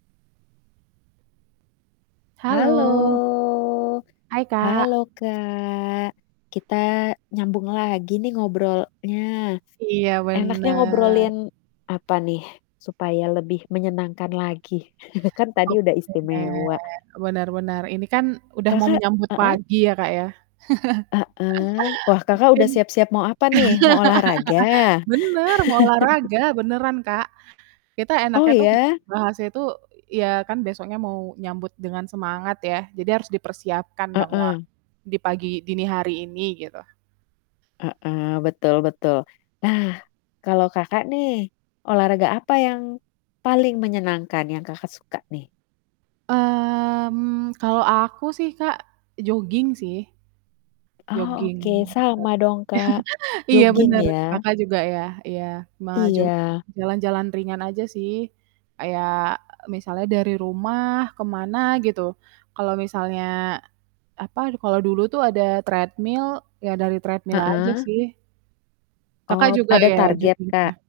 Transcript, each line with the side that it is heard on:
left: Halo!
right: Halo. Hai
left: Halo
right: Kak.
left: Kak, kita nyambung lagi nih ngobrolnya.
right: Iya
left: Enaknya
right: bener.
left: ngobrolin apa nih supaya lebih menyenangkan lagi. Kan tadi udah
right: Oke.
left: istimewa.
right: Bener bener ini kan udah mau
left: Kakak
right: menyambut
left: heeh.
right: pagi ya Kak ya?
left: Heeh, wah Kakak
right: Mungkin
left: udah siap-siap mau apa nih? Mau olahraga?
right: bener mau olahraga beneran Kak. Kita
left: Oh
right: enaknya tuh
left: ya?
right: bahasnya tuh ya kan besoknya mau nyambut dengan semangat ya jadi harus dipersiapkan dong wa
left: Heeh.
right: di pagi dini hari ini gitu.
left: Heeh, betul betul. Nah kalau Kakak nih, olahraga apa yang paling menyenangkan yang Kakak suka nih?
right: Mmm, kalau aku sih Kak joging sih.
left: Oh,
right: Jogging
left: oke, sama dong Kak.
right: ter iya
left: Joging
right: bener
left: ya?
right: Kakak juga ya, iya ma joging.
left: Iya.
right: Jalan-jalan ringan aja sih kayak misalnya dari rumah ke mana gitu kalau misalnya, apa, kalau dulu tuh ada treadmill ya dari treadmill aja
left: Heeh.
right: sih. Kakak
left: Oh,
right: juga
left: ada
right: ya
left: target
right: joging ya.
left: Kak?